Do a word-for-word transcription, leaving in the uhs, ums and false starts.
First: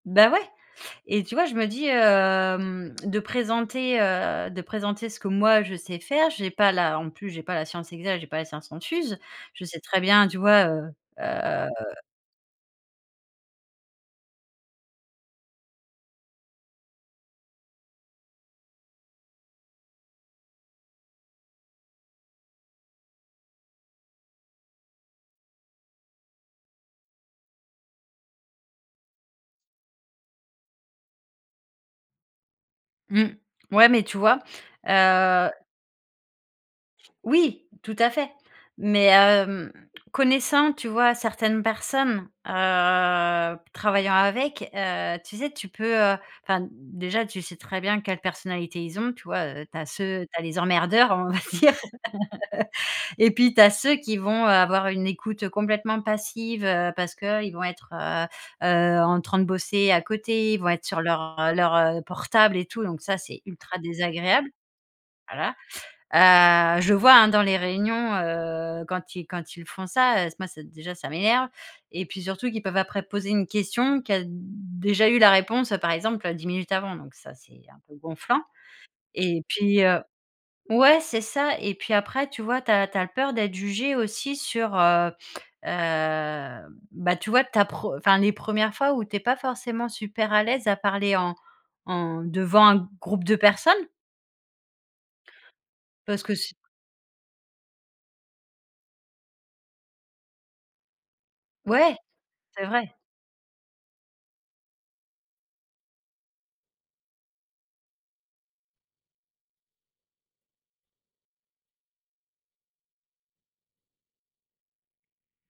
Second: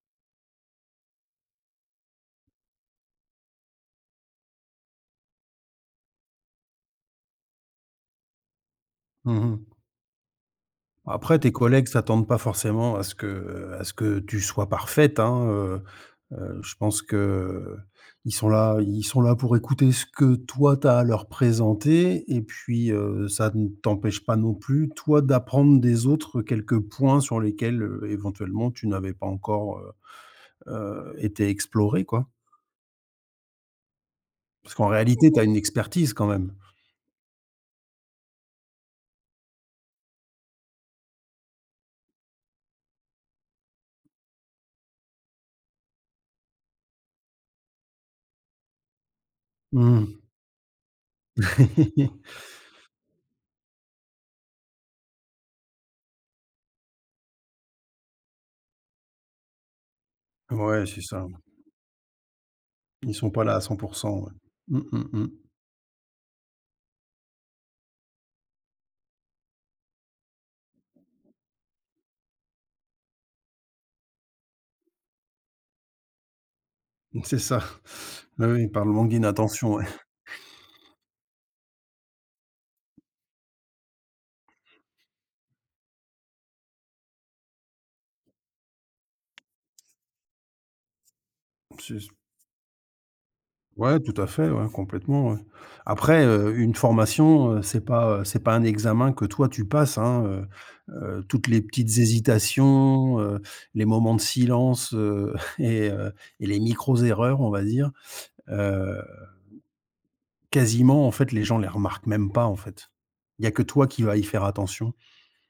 Ben, ouais. Et tu vois? Je me dis, hem, de présenter, heu, de présenter ce que moi je sais faire. J'ai pas la en plus, j'ai pas la science exacte, j'ai pas la science infuse. Mmh Je mh. sais très bien, tu vois? Heu Après tes heu collègues s'attendent pas forcément à ce que, heu, à ce que tu sois parfaite, hein, heu heu, je pense que, heu, ils sont là ils sont là pour écouter ce que toi, tu as à leur présenter et puis, heu, ça ne t'empêche pas non plus, toi, d'apprendre des autres quelques points sur lesquels, heu, éventuellement, tu n'avais pas encore, heu heu, été exploré, quoi Mmh, ouais, mais tu vois? parce qu'en réalité, tu as Heu une expertise quand même. Oui, tout à fait mais hem, connaissant, tu vois, certaines personnes, heu, travaillant avec, heu, tu sais? Tu peux enfin, déjà, tu sais très bien quelle personnalité ils ont, tu vois? Tu as Mmh mh. ceux tu as les emmerdeurs, on va dire et puis, tu as ceux qui vont avoir une écoute complètement passive, heu, parce qu'ils vont être, heu heu, en train de bosser à côté, ils vont être Ouais, sur c'est ça. leur leur, heu, portable et tout donc Ils ça, sont c'est pas là à cent ultra pour cent, ouais, désagréable, mmh mh, mmh. voilà, heu, je vois, hein, dans les réunions, heu, quand ils quand ils font ça, heu, moi, déjà, ça m'énerve et puis surtout qu'ils peuvent après poser une question, qui a déjà eu la réponse, par exemple, heu, dix minutes avant donc ça C'est ça, c'est un peu gonflant oui, oui, par le manque et d'inattention, puis, ouais. heu ouais, c'est ça, et puis après, tu vois, tu as tu as peur d'être jugée aussi sur, heu heu, ben, tu vois? Ta preu enfin, les premières fois où tu n'es pas forcément super à l'aise à parler en [unintelligible] en devant un groupe de personnes Ouais, tout à fait, ouais, complètement, ouais. parce Après, que c heu, une formation, heu, c'est pas, heu, c'est pas un examen que toi, tu passes, hein, heu heu, toutes les petites Ouais, c'est vrai. hésitations, heu, les moments de silence, heu et les micros erreurs, on va dire, heu, quasiment, en fait, les gens les remarquent même pas, en fait. Il y a que toi qui va y faire attention.